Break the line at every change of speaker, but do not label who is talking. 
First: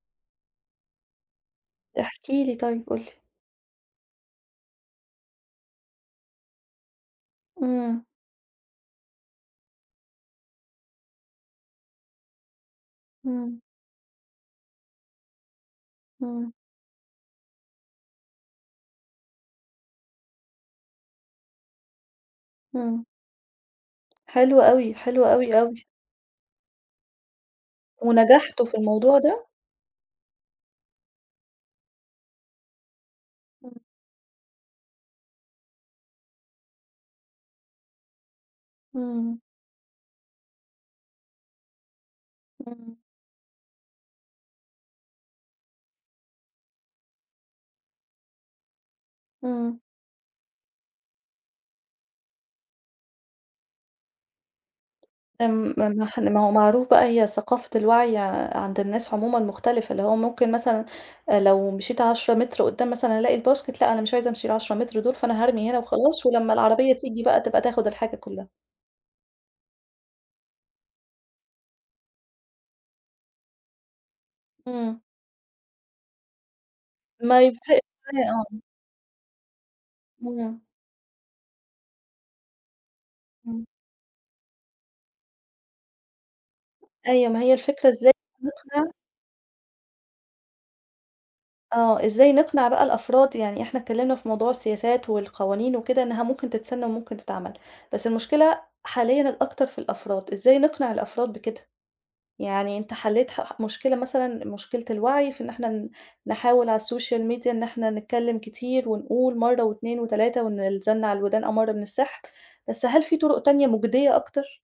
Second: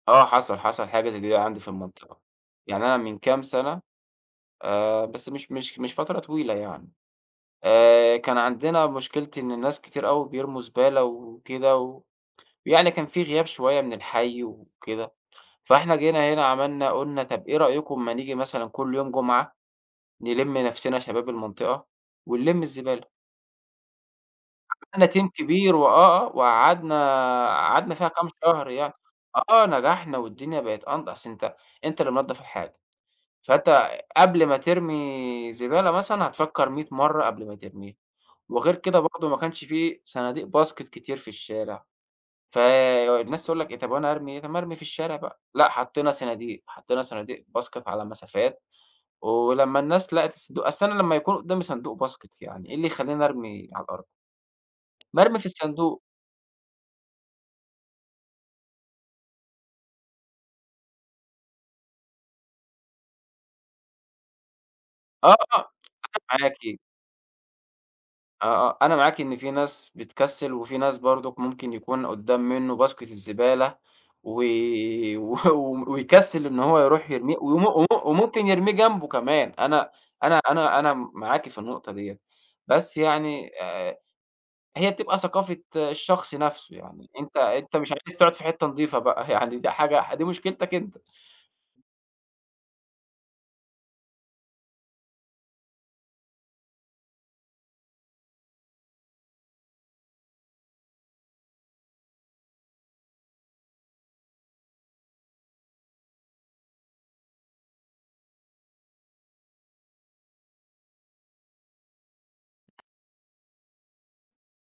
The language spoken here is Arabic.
آه، حصل حصل حاجة زي دي عندي في المنطقة.
احكِ لي طيب،
يعني أنا
قل لي.
من كام سنة، آآ، بس مش مش مش فترة طويلة يعني.
إمم.
آآ، كان عندنا مشكلة إن الناس كتير أوي بيرموا زبالة وكده، و يعني كان في غياب
إمم.
شوية من الحي وكده. فإحنا جينا هنا
إمم.
عملنا قلنا طب إيه رأيكم ما نيجي مثلًا كل يوم جمعة، نلِم نفسِنا شباب المنطقة ونلِم
إمم.
الزبالة؟
حلو أوي،
عملنا
حلو
team
أوي
كبير
أوي.
وآه آه، وقعدنا قعدنا فيها كام
ونَجحتوا
شهر
في
يعني
الموضوع ده؟
آه، نجحنا والدنيا بقت أنض أصل أنت أنت اللي منضف الحاجة.
إمم.
فأنت قبل ما ترمي زبالة مثلًا، هتفكر مِيّة مرة قبل ما ترميها، وغير كده برضه ما
إمم.
كانش في صناديق باسكت كتير في الشارع.
إمم.
فالناس تقول لك إيه "طب وأنا هارمي إيه طب ما أرمي في الشارع بقى" لأ، حطينا صناديق حطينا صناديق باسكت على مسافات، ولما
إمم.
الناس لقت الصندوق أصل أنا لما يكون قدامي صندوق باسكت يعني إيه اللي يخليني أرمي على الأرض؟ ما أرمى في
آمم
الصندوق.
م ما هو معروف بقى هي ثقافة الوعي عند الناس عمومًا مختلفة، اللي هو ممكن مثلًا لو مشيت 10 متر قدام مثلًا ألاقي الباسكت لأ، أنا مش عايزة أمشي ال10 متر دول،
آه،
فأنا
أنا
هارمي هنا وخلاص ولما
معاكِ.
العربية تيجي بقى تبقى تاخد الحاجة
آه،
كلها.
آه أنا معاكِ إن في ناس بتكسل، وفي ناس برضه ممكن يكون قدام منه باسكت الزبالة و
إمم.
و ويكسل إن هو يرُوح يرميه
ما ي
وم وم
[unintelligible]
وممكن
آه.
يرميه جنبه كمان، أنا أنا
إمم.
أنا أنا معاكِ في النقطة ديّة، بس يعني
إمم.
آآ هي بتبقى ثقافة الشخص نفْسه يعني،
أيوه،
أنت
ما هي
أنت
الفكرة
مش
إزاي
عايز تقعد في حتة
هنقنِع
نضيفة بقى يعني دي حاجة دي مشكلتك أنت.
آه، إزاي نقنِع بقى الأفراد، يعني إحنا اتكلمنا في موضوع السياسات والقوانين وكده إنها ممكن تتسن وممكن تتعمل، بس المشكلة حاليًا الأكتر في الأفراد، إزاي نقنع الأفراد بكده؟ يعني أنت حليت ح ح مشكلة مثلًا مشكلة الوعي في إن إحنا ن نحاول على الSocial Media إن إحنا نتكلم كتير ونقول مرة و2 و3 وإن الزن على الودان أمَر من السحر، بس هل في طُرق تانية مُجدية أكتر؟